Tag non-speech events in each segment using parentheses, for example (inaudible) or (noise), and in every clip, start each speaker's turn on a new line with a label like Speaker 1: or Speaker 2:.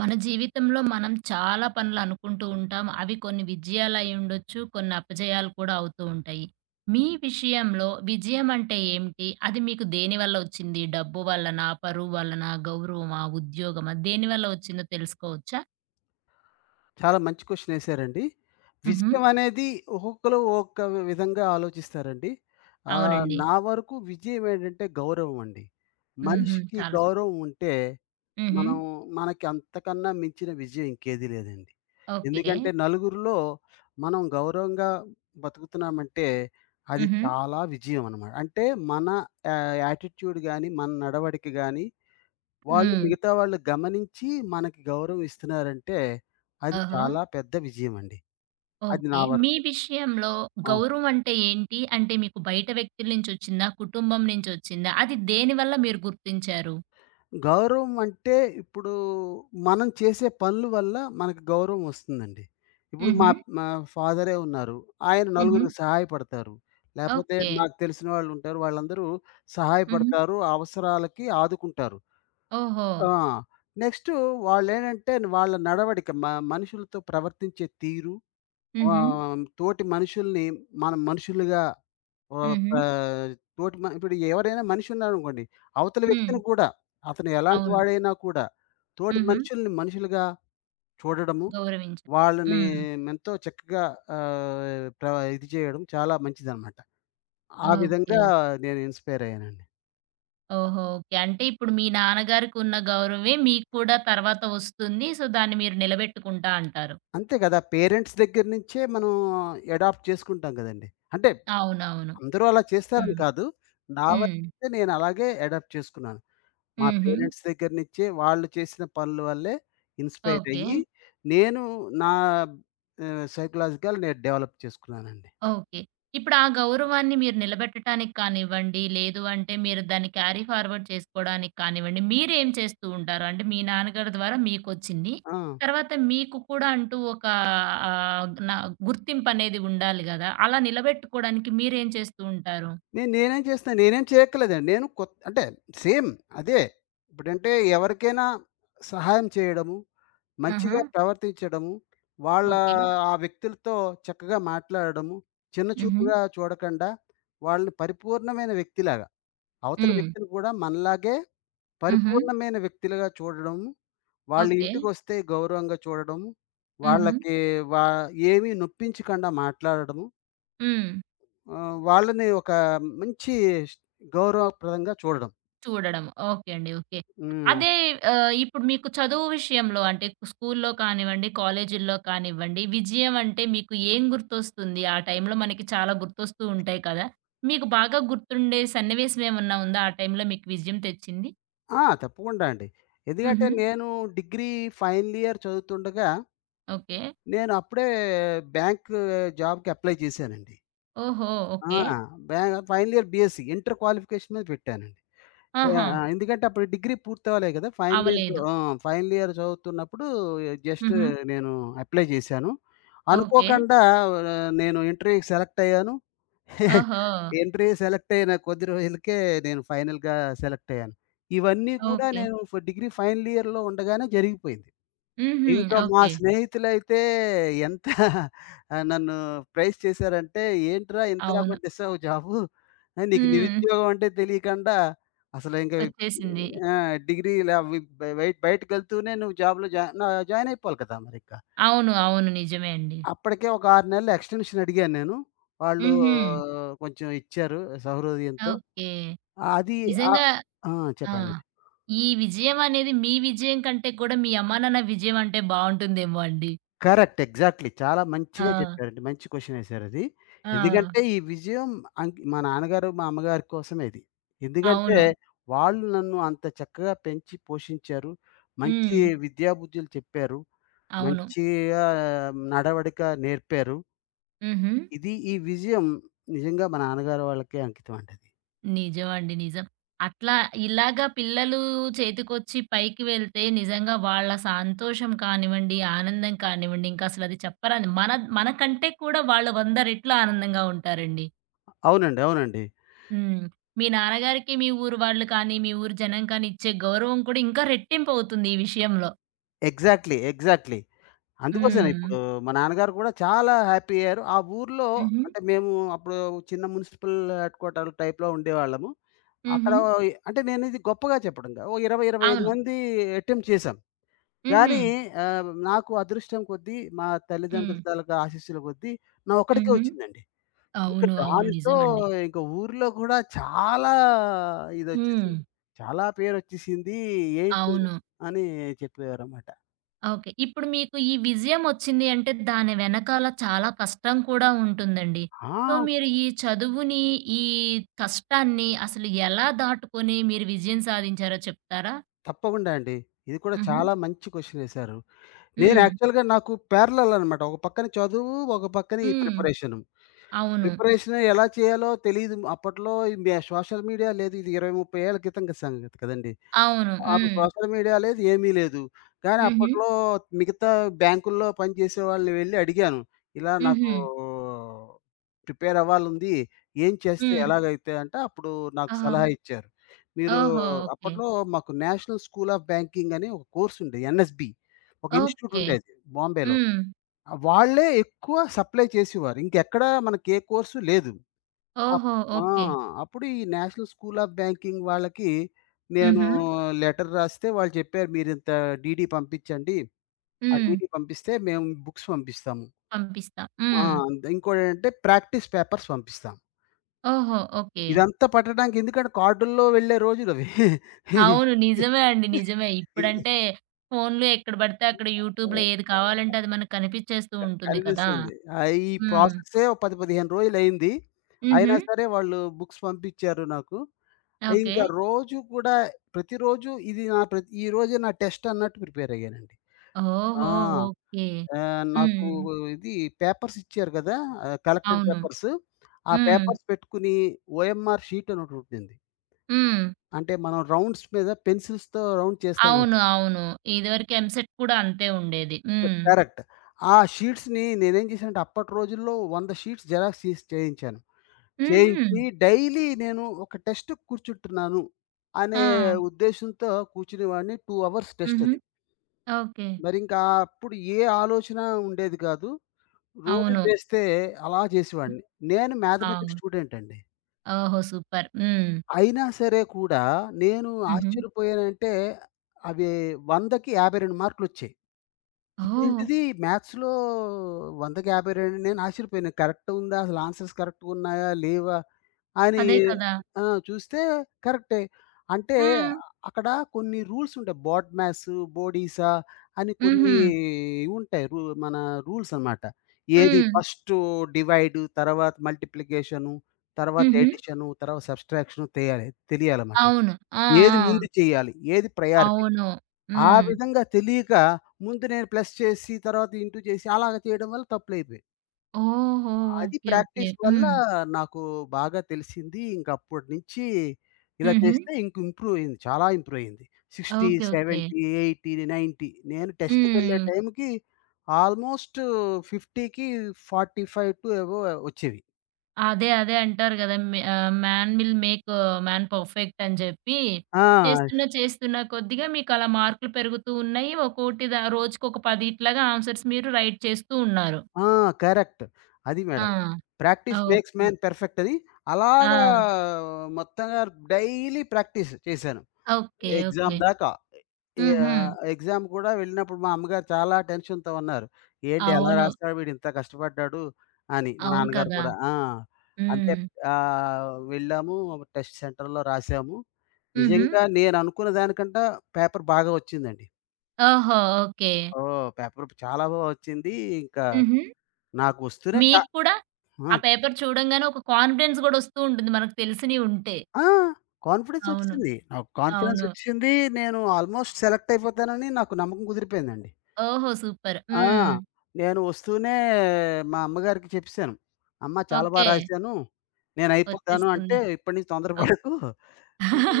Speaker 1: మన జీవితంలో మనం చాలా పనులు అనుకుంటూ ఉంటాం. అవి కొన్ని విజయాలు అయ్యుండొచ్చు. కొన్ని అపజయాలు కూడా అవుతూ ఉంటాయి. మీ విషయంలో విజయం అంటే ఏమిటి? అది మీకు దేనివల్ల వచ్చింది? డబ్బు వల్లనా? పరువు వల్లనా? గౌరవమా? ఉద్యోగమా? దేనివల్ల వచ్చిందో తెలుసుకోవచ్చా?
Speaker 2: చాలా మంచి క్వెషన్ ఏసారండి.
Speaker 1: హుహు.
Speaker 2: విజయం అనేది ఒక్కొక్కళ్ళు ఒక్క విధంగా ఆలోచిస్తారండి.
Speaker 1: అవునండి.
Speaker 2: నా వరకు విజయం ఏంటంటే గౌరవం అండి.
Speaker 1: హుహు.
Speaker 2: మనిషికి
Speaker 1: చాలా సు
Speaker 2: గౌరవం ఉంటే
Speaker 1: హుహు.
Speaker 2: మనం మనకి అంతకన్నా మించిన విజయం ఇంకేది లేదండి.
Speaker 1: ఓకే.
Speaker 2: ఎందుకంటే నలుగురిలో మనం గౌరవంగా బతుకుతున్నామంటే అది
Speaker 1: హుహు.
Speaker 2: చాలా విజయం అన్నమాట. అంటే మన యా యాటిట్యూడ్ గాని, మన నడవడిక గాని
Speaker 1: హ్మ్.
Speaker 2: మిగతా వాళ్ళు గమనించి మనకి గౌరవం ఇస్తున్నారంటే, అది
Speaker 1: ఓహో!
Speaker 2: చాలా పెద్ద విజయమండి. అది
Speaker 1: ఓకే.
Speaker 2: నా
Speaker 1: మీ
Speaker 2: వరకు.
Speaker 1: విషయంలో
Speaker 2: ఆ!
Speaker 1: గౌరవం అంటే ఏంటి? అంటే మీకు బయట వ్యక్తుల నుంచొచ్చిందా? కుటుంబం నుంచొచ్చిందా? అది దేనివల్ల మీరు గుర్తించారు?
Speaker 2: గౌరవం అంటే ఇప్పుడు మనం చేసే పనుల వల్ల మనకు గౌరవం వస్తుందండి. ఇప్పుడు మా
Speaker 1: హుహు.
Speaker 2: మా ఫాదరే ఉన్నారు. ఆయన
Speaker 1: హుహు.
Speaker 2: నలుగురికి సహాయపడతారు. లేపోతే
Speaker 1: ఓకే.
Speaker 2: నాకు తెలిసిన వాళ్ళుంటారు. వాళ్ళందరూ
Speaker 1: హుహు.
Speaker 2: సహాయపడతారు. అవసరాలకి ఆదుకుంటారు.
Speaker 1: ఓహో!
Speaker 2: ఆ! నెక్స్టు వాళ్ళేంటంటే వాళ్ళ నడవడిక మనుషులతో ప్రవర్తించే తీరు,
Speaker 1: హుహు.
Speaker 2: తోటి మనుషుల్ని మనం మనుషులుగా ఆహ్,
Speaker 1: హుహు.
Speaker 2: పా తోటి మ ఇప్పుడు ఎవరైనా మనిషి ఉన్నాడనుకోండి, అవతలి
Speaker 1: హ్మ్.
Speaker 2: వ్యక్తిని కూడా అతను ఎలాంటి
Speaker 1: అవును.
Speaker 2: వాడైనా కూడా తోటి
Speaker 1: హుహు.
Speaker 2: మనుషుల్ని మనుషులుగా చూడడము,
Speaker 1: గౌరవించారు.
Speaker 2: వాళ్ళని
Speaker 1: హ్మ్.
Speaker 2: ఎంతో చక్కగా ఆహ్, ప్ర ఇది చేయడం చాలా మంచిదనమాట. ఆ
Speaker 1: ఓకే. ఓకే.
Speaker 2: విధంగా నేను ఇన్‌స్పైర్ అయ్యానండి.
Speaker 1: ఓహో! ఓకే. అంటే ఇప్పుడు మీ నాన్నగారికున్న గౌరవమే మీకు కూడా తర్వాత వస్తుంది. సో, దాన్ని మీరు నిలబెట్టుకుంటా అంటారు.
Speaker 2: అంతే కదా! పేరెంట్స్ దగ్గర నుంచే మనం అడాప్ట్ చేసుకుంటాం కదండీ. అంటే
Speaker 1: అవునవును.
Speaker 2: అందరూ అలా చేస్తారని
Speaker 1: హ్మ్.
Speaker 2: కాదు. నా
Speaker 1: హ్మ్.
Speaker 2: వరకైతే నేను అలాగే అడాప్ట్ చేసుకున్నాను. మా
Speaker 1: హుహు.
Speaker 2: పేరెంట్స్ దగ్గర నించే వాళ్ళు చేసిన పనుల వల్లే ఇన్‌స్పైర్
Speaker 1: ఓకే.
Speaker 2: అయ్యి, నేను నా సైకలాజికల్ నేను డెవలప్ చేసుకున్నానండి.
Speaker 1: ఓకే. ఇప్పుడు ఆ గౌరవాన్ని మీరు నిలబెట్టటానికి కానివ్వండి, లేదు అంటే మీరు దాన్ని క్యారీ ఫార్వర్డ్ చేసుకోవడానికి కానివ్వండి, మీరేం చేస్తూ ఉంటారు? అంటే మీ నాన్నగారి ద్వారా మీకొచ్చింది.
Speaker 2: ఆ!
Speaker 1: తర్వాత మీకు కూడా అంటూ ఒక ఆహ్, నా గుర్తింపనేది ఉండాలి గదా! అలా నిలబెట్టుకోవడానికి మీరేం చేస్తూ ఉంటారు?
Speaker 2: నేనేం చేస్తున్నా, నేనేం చేయక్కర్లేదండి. నేను అంటే సేమ్ అదే. ఇప్పుడంటే ఎవరికైనా సహాయం చేయడము,
Speaker 1: ఆహా!
Speaker 2: మంచిగా ప్రవర్తించడము, వాళ్ళ
Speaker 1: ఓకే.
Speaker 2: ఆ వ్యక్తులతో చక్కగా మాట్లాడడము, చిన్న
Speaker 1: హుహు.
Speaker 2: చూపుగా చూడకుండా వాళ్ళని పరిపూర్ణమైన వ్యక్తిలాగా, అవతల
Speaker 1: హ్మ్.
Speaker 2: వ్యక్తిని కూడా మనలాగే
Speaker 1: హుహు.
Speaker 2: పరిపూర్ణమైన వ్యక్తులుగా చూడడము, వాళ్ళు
Speaker 1: ఓకే.
Speaker 2: ఇంటికొస్తే గౌరవంగా చూడడం.
Speaker 1: హుహు.
Speaker 2: వాళ్ళకి వా ఏమీ నొప్పించకుండా మాట్లాడడము,
Speaker 1: హ్మ్.
Speaker 2: వాళ్ళని ఒక మంచి ష్ గౌరవప్రదంగా చూడడం.
Speaker 1: చూడడం. ఓకే అండి. ఓకే.
Speaker 2: హ్మ్.
Speaker 1: అదే ఇప్పుడు మీకు చదువు విషయంలో అంటే స్కూల్లో కానివ్వండి, కాలేజీల్లో కానివ్వండి, విజయం అంటే మీకు ఏం గుర్తొస్తుంది? ఆ టైంలో మనకి చాలా గుర్తొస్తూ ఉంటాయి కదా! మీకు బాగా గుర్తుండే సన్నివేశం ఏమన్నా ఉందా? ఆ టైంలో మీకు విజయం తెచ్చింది?
Speaker 2: ఆ! తప్పకుండా అండి. ఎందుకంటే
Speaker 1: హుహు.
Speaker 2: నేను డిగ్రీ ఫైనల్ ఇయర్ చదువుతుండగా,
Speaker 1: ఓకే.
Speaker 2: నేను అప్పుడే బ్యాంక్ జాబ్‌కి అప్లై చేశానండి.
Speaker 1: ఓహో!
Speaker 2: ఆ!
Speaker 1: ఓకే.
Speaker 2: బ్యా final year BSc inter qualification మీద పెట్టానండి.
Speaker 1: ఆహా!
Speaker 2: ఆ! ఎందుకంటే అప్పుడు డిగ్రీ పూర్తవ్వలే కదా! ఫైనల్ ఇయర్ చ
Speaker 1: అవ్వలేదు.
Speaker 2: ఆ! ఫైనల్ ఇయర్ చదువుతున్నప్పుడు జస్ట్
Speaker 1: హుహు.
Speaker 2: నేను అప్లై చేశాను.
Speaker 1: ఓకే.
Speaker 2: అనుకోకుండా నేను ఇంటర్వ్యూకి సెలెక్ట్ అయ్యాను. (laughs)
Speaker 1: ఓహో!
Speaker 2: ఇంటర్వ్యూ సెలెక్ట్ అయిన కొద్ది రోజులకే నేను ఫైనల్‌గా సెలెక్ట్ అయ్యాను. ఇవన్నీ కూడా
Speaker 1: ఓకే.
Speaker 2: నేను డిగ్రీ ఫైనల్ ఇయర్‌లో ఉండగానే జరిగిపోయింది.
Speaker 1: హుహు.
Speaker 2: ఇంకా మా
Speaker 1: ఓకే.
Speaker 2: స్నేహితులైతే ఎంత (laughs) నన్ను ప్రైజ్ చేశారంటే, "ఏంట్రా ఇంతలా
Speaker 1: అవును.
Speaker 2: కొట్టేసావు జాబు. నీకు
Speaker 1: హ్మ్.
Speaker 2: నిరుద్యోగం అంటే తెలియకుండా అసలు ఇంక
Speaker 1: వచ్చేసింది.
Speaker 2: ఆ! అవి బయటికెళ్తూనే నువ్వు జాబ్‌లో జా నా జాయిన్ అయిపోవాలి కదా! మరింక."
Speaker 1: అవును. అవును. నిజమే అండి.
Speaker 2: అప్పటికే ఒక 6 నెలలు ఎక్స్‌టెన్షన్ అడిగాను నేను. వాళ్ళు
Speaker 1: హుహు.
Speaker 2: కొంచెం ఇచ్చారు సహృదయంతో.
Speaker 1: ఓకే.
Speaker 2: అది ఆహ్
Speaker 1: నిజంగా
Speaker 2: ఆ!
Speaker 1: ఆ!
Speaker 2: చెప్పండి.
Speaker 1: ఈ విజయం అనేది మీ విజయం కంటే కూడా మీ అమ్మానాన్న విజయం అంటే బావుంటుందేమో అండి.
Speaker 2: కరెక్ట్. ఎగ్జాక్ట్‌లీ. చాలా మంచిగా
Speaker 1: ఆ!
Speaker 2: చెప్పారండి. మంచి క్వెషనేసారది.
Speaker 1: ఆ!
Speaker 2: ఎందుకంటే, ఈ విజయం మా నాన్నగారు, మా అమ్మగారి కోసమే ఇది. ఎందుకంటే,
Speaker 1: అవును.
Speaker 2: వాళ్ళు నన్ను అంత చక్కగా పెంచి పోషించారు. మంచి
Speaker 1: హ్మ్.
Speaker 2: విద్యాబుద్ధులు చెప్పారు.
Speaker 1: అవును.
Speaker 2: మంచిగా నడవడిక నేర్పారు.
Speaker 1: హుహు.
Speaker 2: ఇది ఈ విజయం నిజంగా మా నాన్నగారు వాళ్ళకే అంకితం అండి అది.
Speaker 1: నిజమండి. నిజం. అట్లా ఇలాగ పిల్లలు చేతికొచ్చి పైకి వెళ్తే నిజంగా వాళ్ళ సంతోషం కానివ్వండి, ఆనందం కానివ్వండి, ఇంకసలది చెప్పరాని మన మనకంటే కూడా వాళ్ళు 100 రెట్లు ఆనందంగా ఉంటారండి.
Speaker 2: అవునండి. అవునండి.
Speaker 1: హ్మ్. మీ నాన్నగారికి మీ ఊరు వాళ్ళు కానీ, మీ ఊరు జనం కానీ ఇచ్చే గౌరవం కూడా ఇంకా రెట్టింపు అవుతుంది ఈ విషయంలో.
Speaker 2: ఎగ్జాక్ట్‌లీ. ఎగ్జాక్ట్‌లీ. అందుకోసమే
Speaker 1: హ్మ్.
Speaker 2: ఇప్పుడు మా నాన్నగారు కూడా చాలా హ్యాపీ అయ్యారు. ఆ ఊర్లో
Speaker 1: హుహు.
Speaker 2: అంటే మేము అప్పుడు చిన్న మున్సిపల్ హెడ్ క్వార్టర్ టైప్‌లో ఉండేవాళ్ళము. అక్కడ
Speaker 1: హుహు.
Speaker 2: అంటే నేను ఇది గొప్పగా చెప్పడం కాదు. ఓ 20, 25
Speaker 1: అవును.
Speaker 2: మంది అటెంప్ట్ చేశాం.
Speaker 1: హుహు.
Speaker 2: కానీ నాకు అదృష్టం కొద్దీ మా
Speaker 1: హ్మ్.
Speaker 2: తల్లిదండ్రుల తాలూకా ఆశీస్సుల కొద్దీ నా ఒక్కడికే
Speaker 1: హుహు.
Speaker 2: వచ్చిందండి. ఇంకా
Speaker 1: అవును. అవును.
Speaker 2: దానితో
Speaker 1: నిజమండి.
Speaker 2: ఇంక ఊర్లో కూడా చాలా
Speaker 1: హ్మ్.
Speaker 2: ఇదొచ్చేసింది. చాలా పేరొచ్చేసింది. ఏంటి
Speaker 1: అవును.
Speaker 2: అని చెప్పేవారన్నమాట.
Speaker 1: ఓకే. ఇప్పుడు మీకు ఈ విజయం ఒచ్చింది అంటే దాని వెనకాల చాలా కష్టం కూడా ఉంటుందండి. సో,
Speaker 2: ఆ!
Speaker 1: మీరు ఈ చదువుని, ఈ కష్టాన్ని అసలు ఎలా దాటుకొని మీరు విజయం సాధించారో చెప్తారా?
Speaker 2: తప్పకుండా అండి. ఇది కూడా
Speaker 1: హుహు.
Speaker 2: చాలా మంచి క్వెషన్ ఏశారు. నేను
Speaker 1: హ్మ్.
Speaker 2: యాక్చువల్‌గా నాకు ప్యారలల్ అనమాట. ఒక పక్కన చదువు, ఒక పక్కన ఈ
Speaker 1: హ్మ్.
Speaker 2: ప్రిపరేషను.
Speaker 1: అవును.
Speaker 2: ప్రిపరేషన్ ఎలా చేయాలో తెలీదు. అప్పట్లో ఈ మే సోషల్ మీడియా లేదు. ఇది 20, 30 ఏళ్ల క్రితం సంగతి కదండీ!
Speaker 1: అవును.
Speaker 2: అప్పుడు
Speaker 1: హ్మ్.
Speaker 2: సోషల్ మీడియా లేదు, ఏమీ లేదు. కానీ
Speaker 1: హుహు.
Speaker 2: అప్పట్లో మిగతా బ్యాంకుల్లో పనిచేసే వాళ్ళని వెళ్లి అడిగాను. ఇలా
Speaker 1: హుహు.
Speaker 2: నాకు ప్రిపేర్ అవ్వాలుంది. ఏం చేస్తే
Speaker 1: హ్మ్.
Speaker 2: ఎలాగైతే అంటే అప్పుడు నాకు
Speaker 1: ఓహో!
Speaker 2: సలహా ఇచ్చారు. మీరు
Speaker 1: ఓహో! ఓకే.
Speaker 2: అప్పట్లో మాకు నేషనల్ స్కూల్ ఆఫ్ బ్యాంకింగ్ అని ఒక కోర్స్ ఉండేది. ఎన్ఎస్‌బి. ఒక ఇన్‌స్టిట్యూట్
Speaker 1: ఓకే.
Speaker 2: ఉండేది బాంబేలో.
Speaker 1: హ్మ్.
Speaker 2: ఆ వాళ్ళే ఎక్కువ సప్లై చేసేవారు. ఇంకెక్కడ మనకి ఏ కోర్సు లేదు. అప్
Speaker 1: ఓహో!
Speaker 2: ఆ!
Speaker 1: ఓకే.
Speaker 2: అప్పుడు ఈ నేషనల్ స్కూల్ ఆఫ్ బ్యాంకింగ్ వాళ్ళకి నేను
Speaker 1: హుహు.
Speaker 2: లెటర్ రాస్తే వాళ్ళు చెప్పారు, "మీరింత డీడీ పంపించండి. ఆ
Speaker 1: హ్మ్.
Speaker 2: డీడీ పంపిస్తే మేము బుక్స్ పంపిస్తాము.
Speaker 1: పంపిస్తా.
Speaker 2: ఆ!
Speaker 1: హ్మ్.
Speaker 2: అంతే ఇంకోటేంటంటే ప్రాక్టీస్ పేపర్స్ పంపిస్తాం."
Speaker 1: ఓహో! ఓకే.
Speaker 2: ఇదంతా పట్టడానికి ఎందుకంటే కార్డుల్లో వెళ్ళే రోజులవి.
Speaker 1: అవును. నిజమే అండి. నిజమే.
Speaker 2: (laughs)
Speaker 1: ఇప్పుడంటే ఫోన్‌లో ఎక్కడ పడితే అక్కడ యూట్యూబ్‌లో ఏది కావాలంటే అది మనకు కనిపిచ్చేస్తూ ఉంటుంది కదా!
Speaker 2: కనిపిస్తుంది. ఈ
Speaker 1: హ్మ్.
Speaker 2: ప్రాసెస్సే ఓ 10, 15 రోజులయింది.
Speaker 1: హుహు.
Speaker 2: అయినా సరే వాళ్ళు బుక్స్ పంపిచ్చారు నాకు.
Speaker 1: ఓకే.
Speaker 2: ఇంకా రోజు కూడా ప్రతిరోజు ఇది నా ప్రతి ఈరోజే నా టెస్ట్ అన్నట్టు ప్రిపేర్ అయ్యానండి. ఆ!
Speaker 1: ఓహో!
Speaker 2: హ్మ్.
Speaker 1: ఓకే.
Speaker 2: నాకు
Speaker 1: హ్మ్.
Speaker 2: ఇది పేపర్స్ ఇచ్చారు గదా! కలెక్టెడ్
Speaker 1: అవును.
Speaker 2: పేపర్స్. ఆ
Speaker 1: హ్మ్.
Speaker 2: పేపర్స్ పెట్టుకుని ఓఎంఆర్ షీట్ అని ఒకటుంటుంది.
Speaker 1: హ్మ్.
Speaker 2: అంటే మనం రౌండ్స్ మీద పెన్సిల్స్‌తో రౌండ్ చేస్తాం గదా!
Speaker 1: అవును. అవును. ఇదివరకు ఎంసెట్ కూడా అంతే ఉండేది. హ్మ్.
Speaker 2: కరెక్ట్. ఆ షీట్స్‌ని నేనేం చేశానంటే అప్పటి రోజుల్లో 100 షీట్స్ జెరాక్స్ తీసి చేయించాను.
Speaker 1: హుహు.
Speaker 2: చేయించి డైలీ నేను ఒక టెస్ట్‌కి కూర్చుంటున్నాను అనే
Speaker 1: ఆ!
Speaker 2: ఉద్దేశంతో కూర్చునేవాడిని. 2 అవర్స్ టెస్ట్
Speaker 1: హుహు.
Speaker 2: అది.
Speaker 1: ఓకే.
Speaker 2: మరింకా అప్పుడు ఏ ఆలోచన ఉండేది కాదు. రోజు
Speaker 1: అవును.
Speaker 2: చేస్తే అలా చేసేవాడిని. నేను మ్యాథమెటిక్స్
Speaker 1: అవును.
Speaker 2: స్టూడెంట్ అండి.
Speaker 1: ఓహో! సూపర్. హ్మ్.
Speaker 2: అయినా సరే కూడా నేను
Speaker 1: హుహు.
Speaker 2: ఆశ్చర్యపోయానంటే అవి 100కి 52 మార్కులొచ్చాయి.
Speaker 1: ఓహ్!
Speaker 2: ఇదేంటిది మ్యాథ్స్‌లో 100కి 52 నేను ఆశ్చర్యపోయాను. కరెక్ట్ ఉందా? అసలు ఆన్సర్స్ కరెక్ట్‌గా ఉన్నాయా? లేవా? అని
Speaker 1: అదే కదా!
Speaker 2: ఆ! చూస్తే కరెక్టే. అంటే
Speaker 1: హ్మ్.
Speaker 2: అక్కడ కొన్ని రూల్స్ ఉంటాయి. బోర్డ్ మ్యాథ్స్, బోడీసా అని కొన్ని
Speaker 1: హుహు.
Speaker 2: ఇవి ఉంటాయి. మన రూల్స్ అనమాట. ఏది
Speaker 1: హ్మ్.
Speaker 2: ఫస్టు డివైడ్, తర్వాత మల్టిప్లికేషను, తర్వాత
Speaker 1: హుహు.
Speaker 2: ఎడిషను, తర్వాత సబ్‌స్ట్రాక్షను తెలియాలన్నమాట.
Speaker 1: అవును. ఆ!
Speaker 2: ఏది
Speaker 1: ఆ!
Speaker 2: ముందు చేయాలి? ఏది ప్రయారిటీ?
Speaker 1: అవును.
Speaker 2: ఆ
Speaker 1: హ్మ్.
Speaker 2: విధంగా తెలియక ముందు నేను ప్లస్ చేసి, తర్వాత ఇంటూ చేసి అలాగ చేయడం వల్ల తప్పులయిపోయాయి.
Speaker 1: ఓహో!
Speaker 2: అది
Speaker 1: ఓకే. ఓకే.
Speaker 2: ప్రాక్టీస్ వల్ల
Speaker 1: హ్మ్.
Speaker 2: నాకు బాగా తెలిసింది. ఇంకప్పటినుంచి ఇలా
Speaker 1: హుహు.
Speaker 2: చేస్తే ఇంక ఇంప్రూవ్ అయింది. చాలా ఇంప్రూవ్ అయింది.
Speaker 1: ఓకే.
Speaker 2: 60,
Speaker 1: ఓకే.
Speaker 2: 70, 80, 90 నేను టెస్ట్‌కెళ్ళే
Speaker 1: హ్మ్.
Speaker 2: టైంకి ఆల్మోస్ట్ 50కి 45 టు ఎబోవ్ వచ్చేవి.
Speaker 1: అదే. అదే అంటారు గదా! Man will make man perfect అని జెప్పి,
Speaker 2: ఆ!
Speaker 1: చేస్తున్న చేస్తున్న కొద్దిగా మీకలా మార్కులు పెరుగుతూ ఉన్నాయి. ఒక్కోటి రోజుకొక 10 ఇట్లాగా ఆన్సర్స్ మీరు రైట్ చేస్తూ ఉన్నారు.
Speaker 2: ఆ! కరెక్ట్. అది
Speaker 1: ఆ!
Speaker 2: Madam. Practice
Speaker 1: okay.
Speaker 2: Makes man perfect అది. అలాగా
Speaker 1: ఆ!
Speaker 2: మొత్తంగా డైలీ ప్రాక్టీస్ చేశాను.
Speaker 1: ఓకే. ఓకే.
Speaker 2: ఎగ్జామ్ దాకా.
Speaker 1: హుహు.
Speaker 2: ఎగ్జామ్ కూడా వెళ్ళినప్పుడు మా అమ్మగారు చాలా టెన్షన్‌తో ఉన్నారు. "ఏంటి ఎలా
Speaker 1: అవును.
Speaker 2: రాస్తాడు వీడు ఇంత కష్టపడ్డాడు" అని. మా
Speaker 1: అవును
Speaker 2: నాన్నగారు
Speaker 1: కదా!
Speaker 2: కూడా. ఆ! అంతే
Speaker 1: హ్మ్.
Speaker 2: వెళ్ళాము టెస్ట్ సెంటర్‌లో రాసాము.
Speaker 1: హుహు.
Speaker 2: నిజంగా నేను అనుకున్న దానికంటే పేపర్ బాగా వచ్చిందండి.
Speaker 1: ఓహో! ఓకే.
Speaker 2: ఓహ్! పేపర్ చాలా వచ్చింది. ఇంకా
Speaker 1: హుహు.
Speaker 2: నాకు వస్తూనే చా
Speaker 1: మీకు కూడా
Speaker 2: ఆ!
Speaker 1: ఆ పేపర్ చూడంగానే ఒక కాన్ఫిడెన్స్ గూడా ఒస్తూ ఉంటుంది మనకు తెలిసినియి ఉంటే.
Speaker 2: ఆ!
Speaker 1: అవును.
Speaker 2: కాన్ఫిడెన్సొచ్చింది. నాకు
Speaker 1: అవును.
Speaker 2: కాన్ఫిడెన్సొచ్చింది. నేను ఆల్‌మోస్ట్ సెలెక్ట్ అయిపోతానని నాకు నమ్మకం కుదిరిపోయిందండి.
Speaker 1: ఓహో! సూపర్.
Speaker 2: ఆ!
Speaker 1: హ్మ్.
Speaker 2: నేను వస్తూనే మా అమ్మగారికి చెప్పేసాను. అమ్మ చాలా
Speaker 1: ఓకే.
Speaker 2: రాసాను. నేనయిపోతాను అంటే,
Speaker 1: వచ్చేస్తుంది.
Speaker 2: "ఇప్పటి నుంచి
Speaker 1: ఓక్
Speaker 2: తొందరపడకు.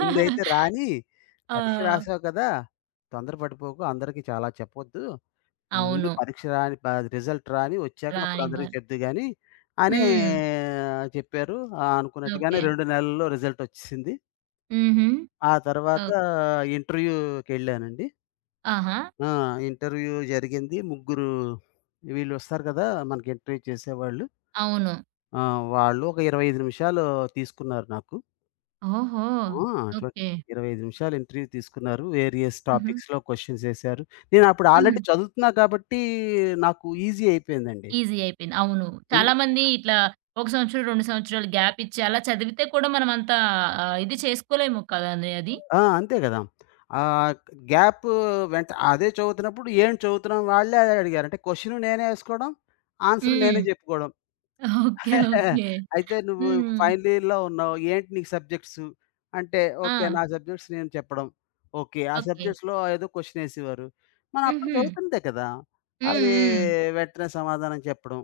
Speaker 2: ముందైతే రాని,
Speaker 1: ఆ!
Speaker 2: పరీక్ష రాసావు కదా! తొందరపడిపోకు. అందరికీ చాలా చెప్పొద్దు. ముందు
Speaker 1: అవును.
Speaker 2: పరీక్ష రాని రిజల్ట్ రాని, వచ్చాక అప్పుడు అందరికి
Speaker 1: రానివ్వాలి.
Speaker 2: చెప్దువు గాని" అని
Speaker 1: హ్మ్.
Speaker 2: చెప్పారు. ఆ! అనుకున్నట్టుగానే
Speaker 1: ఓకే.
Speaker 2: 2 నెలల్లో రిజల్టొచ్చేసింది.
Speaker 1: హుహు.
Speaker 2: ఆ తర్వాత
Speaker 1: ఓహ్!
Speaker 2: ఇంటర్వ్యూకెళ్ళానండి.
Speaker 1: ఆహా!
Speaker 2: ఆ! ఇంటర్వ్యూ జరిగింది. ముగ్గురు వీళ్ళొస్తారు కదా! మనకి ఇంటర్వ్యూ చేసేవాళ్ళు.
Speaker 1: అవును.
Speaker 2: ఆ! వాళ్ళు ఒక 25 నిమిషాలు తీసుకున్నారు నాకు.
Speaker 1: ఓహో!
Speaker 2: ఆ! ట్వ
Speaker 1: ఓకే.
Speaker 2: 25 నిమిషాలు ఇంటర్వ్యూ తీసుకున్నారు. వేరియస్
Speaker 1: హుహు.
Speaker 2: టాపిక్స్‌లో క్వెషన్స్ ఎసారు. నేనప్పుడు
Speaker 1: హుహు.
Speaker 2: ఆల్రెడీ చదువుతున్నా కాబట్టి నాకు ఈజీ అయిపోయిందండి.
Speaker 1: ఈజీ అయిపోయింది. అవును.
Speaker 2: ఎన్
Speaker 1: చాలామంది ఇట్లా 1 సంవత్సరం, 2 సంవత్సరాలు గ్యాప్ ఇచ్చి అలా చదివితే కూడా మనం అంత ఇది చేసుకోలేము కదండీ అది.
Speaker 2: ఆ! అంతే కదా! ఆహ్, గ్యాప్ వెంట అదే చదువుతున్నప్పుడు ఏం చదువుతున్నాం వాళ్ళే అదే అడిగారు. అంటే క్వెషన్ నేనే ఎసుకోవడం, ఆన్సర్
Speaker 1: హ్మ్.
Speaker 2: నేనే చెప్పుకోవడం.
Speaker 1: ఓకే. ఓకే.
Speaker 2: అయితే నువ్వు
Speaker 1: హ్మ్.
Speaker 2: ఫైనల్ ఇయర్‌లో ఉన్నావు. ఏంటి నీకు సబ్జెక్ట్సు? అంటే ఓకే.
Speaker 1: ఆ!
Speaker 2: నా సబ్జెక్ట్స్ నేను చెప్పడం. ఓకే. ఆ
Speaker 1: ఓకే.
Speaker 2: సబ్జెక్ట్స్‌లో ఏదో క్వెషన్ ఏసేవారు. మనం అప్పుడు
Speaker 1: హుహు.
Speaker 2: చదువుతుందే కదా!
Speaker 1: హ్మ్.
Speaker 2: అది
Speaker 1: హ్మ్.
Speaker 2: వెంటనే సమాధానం చెప్పడం.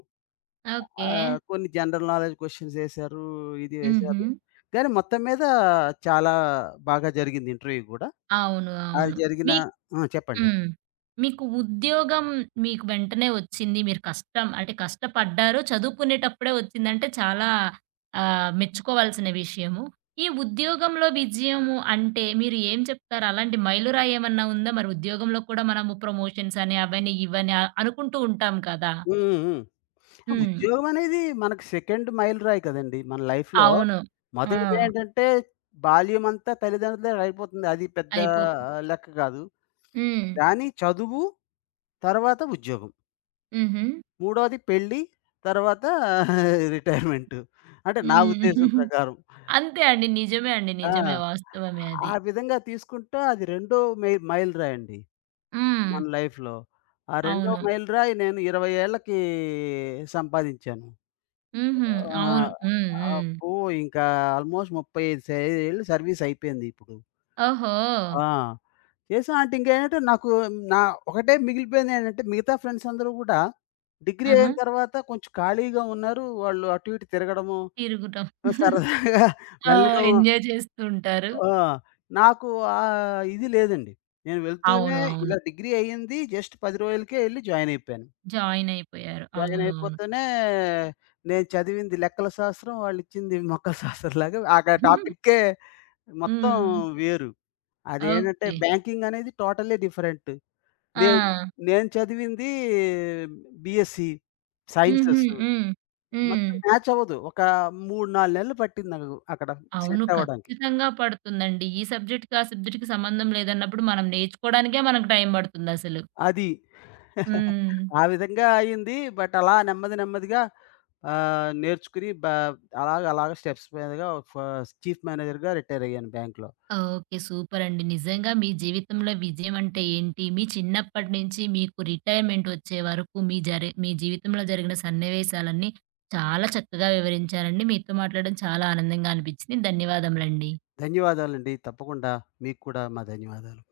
Speaker 1: ఓకే.
Speaker 2: కొన్ని జనరల్ నాలెడ్జ్ క్వెషన్స్ ఏసారు. ఇది
Speaker 1: హుహు.
Speaker 2: వేశారు. కానీ మొత్తం మీద చాలా బాగా జరిగింది ఇంటర్వ్యూ గూడా.
Speaker 1: అవును.
Speaker 2: అది
Speaker 1: అవును.
Speaker 2: జరిగిన
Speaker 1: మీ
Speaker 2: ఆ! చెప్పండి.
Speaker 1: హ్మ్. మీకు ఉద్యోగం మీకు వెంటనే వచ్చింది. మీరు కష్టం అంటే కష్టపడ్డారు. చదువుకునేటప్పుడే వచ్చిందంటే చాలా మెచ్చుకోవాల్సిన విషయము. ఈ ఉద్యోగంలో విజయము అంటే మీరు ఏం చెప్తారు? అలాంటి మైలురాయి ఏమన్నా ఉందా? మరి ఉద్యోగంలో కూడా మనము ప్రమోషన్స్ అని అవని ఇవని అనుకుంటూ ఉంటాం కదా!
Speaker 2: హ్మ్. హ్మ్. ఆ!
Speaker 1: హ్మ్.
Speaker 2: ఉద్యోగం అనేది మనకు సెకండ్ మైలురాయి కదండీ! మన లైఫ్‌లో
Speaker 1: అవును. ఆ!
Speaker 2: మొదటిది ఏంటంటే బాల్యమంతా తల్లిదండ్రుల దగ్గర అయిపోతుంది. అది పెద్ద
Speaker 1: అయిపోతుంది.
Speaker 2: లెక్క కాదు.
Speaker 1: హ్మ్.
Speaker 2: కానీ చదువు, తర్వాత ఉద్యోగం.
Speaker 1: హుహు.
Speaker 2: మూడోది పెళ్లి, తర్వాత (laughs) రిటైర్మెంటు. అంటే నా
Speaker 1: హ్మ్.
Speaker 2: ఉద్దేశం
Speaker 1: (laughs)
Speaker 2: ప్రకారం.
Speaker 1: అంతే అండి. నిజమే అండి.
Speaker 2: ఆ!
Speaker 1: నిజమే. వాస్తవమే అది.
Speaker 2: ఆ విధంగా తీసుకుంటే అది రెండో మైలురాయండి
Speaker 1: హ్మ్.
Speaker 2: మన లైఫ్‌లో. ఆ రెండో
Speaker 1: అవును.
Speaker 2: మైలురాయి నేను 20 ఏళ్ళకి సంపాదించాను.
Speaker 1: హుహు.
Speaker 2: ఆ!
Speaker 1: అవును. హ్మ్. హ్మ్.
Speaker 2: అబ్బో! ఇంకా ఆల్మోస్ట్ 35 ఏళ్ళు సర్వీస్ అయిపోయింది ఇప్పుడు.
Speaker 1: ఓహో!
Speaker 2: ఆ! చేసాం అంటే ఇంకేంటంటే నాకు నా ఒకటే మిగిలిపోయింది ఏంటంటే మిగతా ఫ్రెండ్స్ అందరూ కూడా డిగ్రీ
Speaker 1: ఆహా!
Speaker 2: అయిన తర్వాత కొంచెం ఖాళీగా ఉన్నారు. వాళ్ళు అటు ఇటు తిరగడము,
Speaker 1: తిరుగుతాం.
Speaker 2: సరదాగా (laughs)
Speaker 1: ఆ!
Speaker 2: వెళ్ళడము.
Speaker 1: ఎంజాయ్ చేస్తూ ఉంటారు.
Speaker 2: ఆ! నాకు ఆ ఇది లేదండి. నేను వెళ్తూనే
Speaker 1: అవును.
Speaker 2: ఇలా
Speaker 1: అవును.
Speaker 2: డిగ్రీ అయింది. జస్ట్ 10 రోజులకే ఎళ్లి జాయిన్ అయిపోయాను.
Speaker 1: జాయిన్ అయిపోయారు.
Speaker 2: జాయిన్
Speaker 1: అవును. అవును.
Speaker 2: అయిపోతేనే నేను చదివింది లెక్కల శాస్త్రం, వాళ్ళిచ్చింది మొక్కల శాస్త్రంలాగా ఆక టాపిక్కే మొత్తం
Speaker 1: హ్మ్.
Speaker 2: వేరు. అదేంటంటే
Speaker 1: ఓకే.
Speaker 2: బ్యాంకింగ్ అనేది టోటల్లీ డిఫరెంట్.
Speaker 1: ఆ!
Speaker 2: నేను నేను చదివింది బీఎస్‌సీ
Speaker 1: హుహు.
Speaker 2: సైన్సెస్.
Speaker 1: హ్మ్. హ్మ్.
Speaker 2: మొత్తం మ్యాచ్ అవ్వదు. ఒక 3, 4 నెలలు పట్టింది నాకు అక్కడ
Speaker 1: అవును.
Speaker 2: సెట్ అవ్వడానికి.
Speaker 1: ఖచ్చితంగా పడుతుందండి. ఈ సబ్జెక్ట్‌కి, ఆ సబ్జెక్ట్‌కి సంబంధం లేదన్నప్పుడు మనం నేర్చుకోవడానికే మనకు టైం పడుతుందసలు.
Speaker 2: అది.
Speaker 1: హ్మ్.
Speaker 2: ఆ విధంగా అయింది. బట్ అలా నెమ్మది నెమ్మదిగా నేర్చుకుని అలాగ అలాగ స్టెప్స్ మీదగా చీఫ్ మేనేజర్‌గా రిటైర్ అయ్యాను బ్యాంక్‌లో.
Speaker 1: ఓకే. సూపరండి. నిజంగా మీ జీవితంలో విజయం అంటే ఏంటి? మీ చిన్నప్పటి నుంచి మీకు రిటైర్మెంట్ వచ్చే వరకు మీ జీవితంలో జరిగిన సన్నివేశాలన్నీ చాలా చక్కగా వివరించారండి. మీతో మాట్లాడడం చాలా ఆనందంగా అనిపించింది. ధన్యవాదములండి.
Speaker 2: ధన్యవాదాలండి. తప్పకుండా. మీకు కూడా మా ధన్యవాదాలు.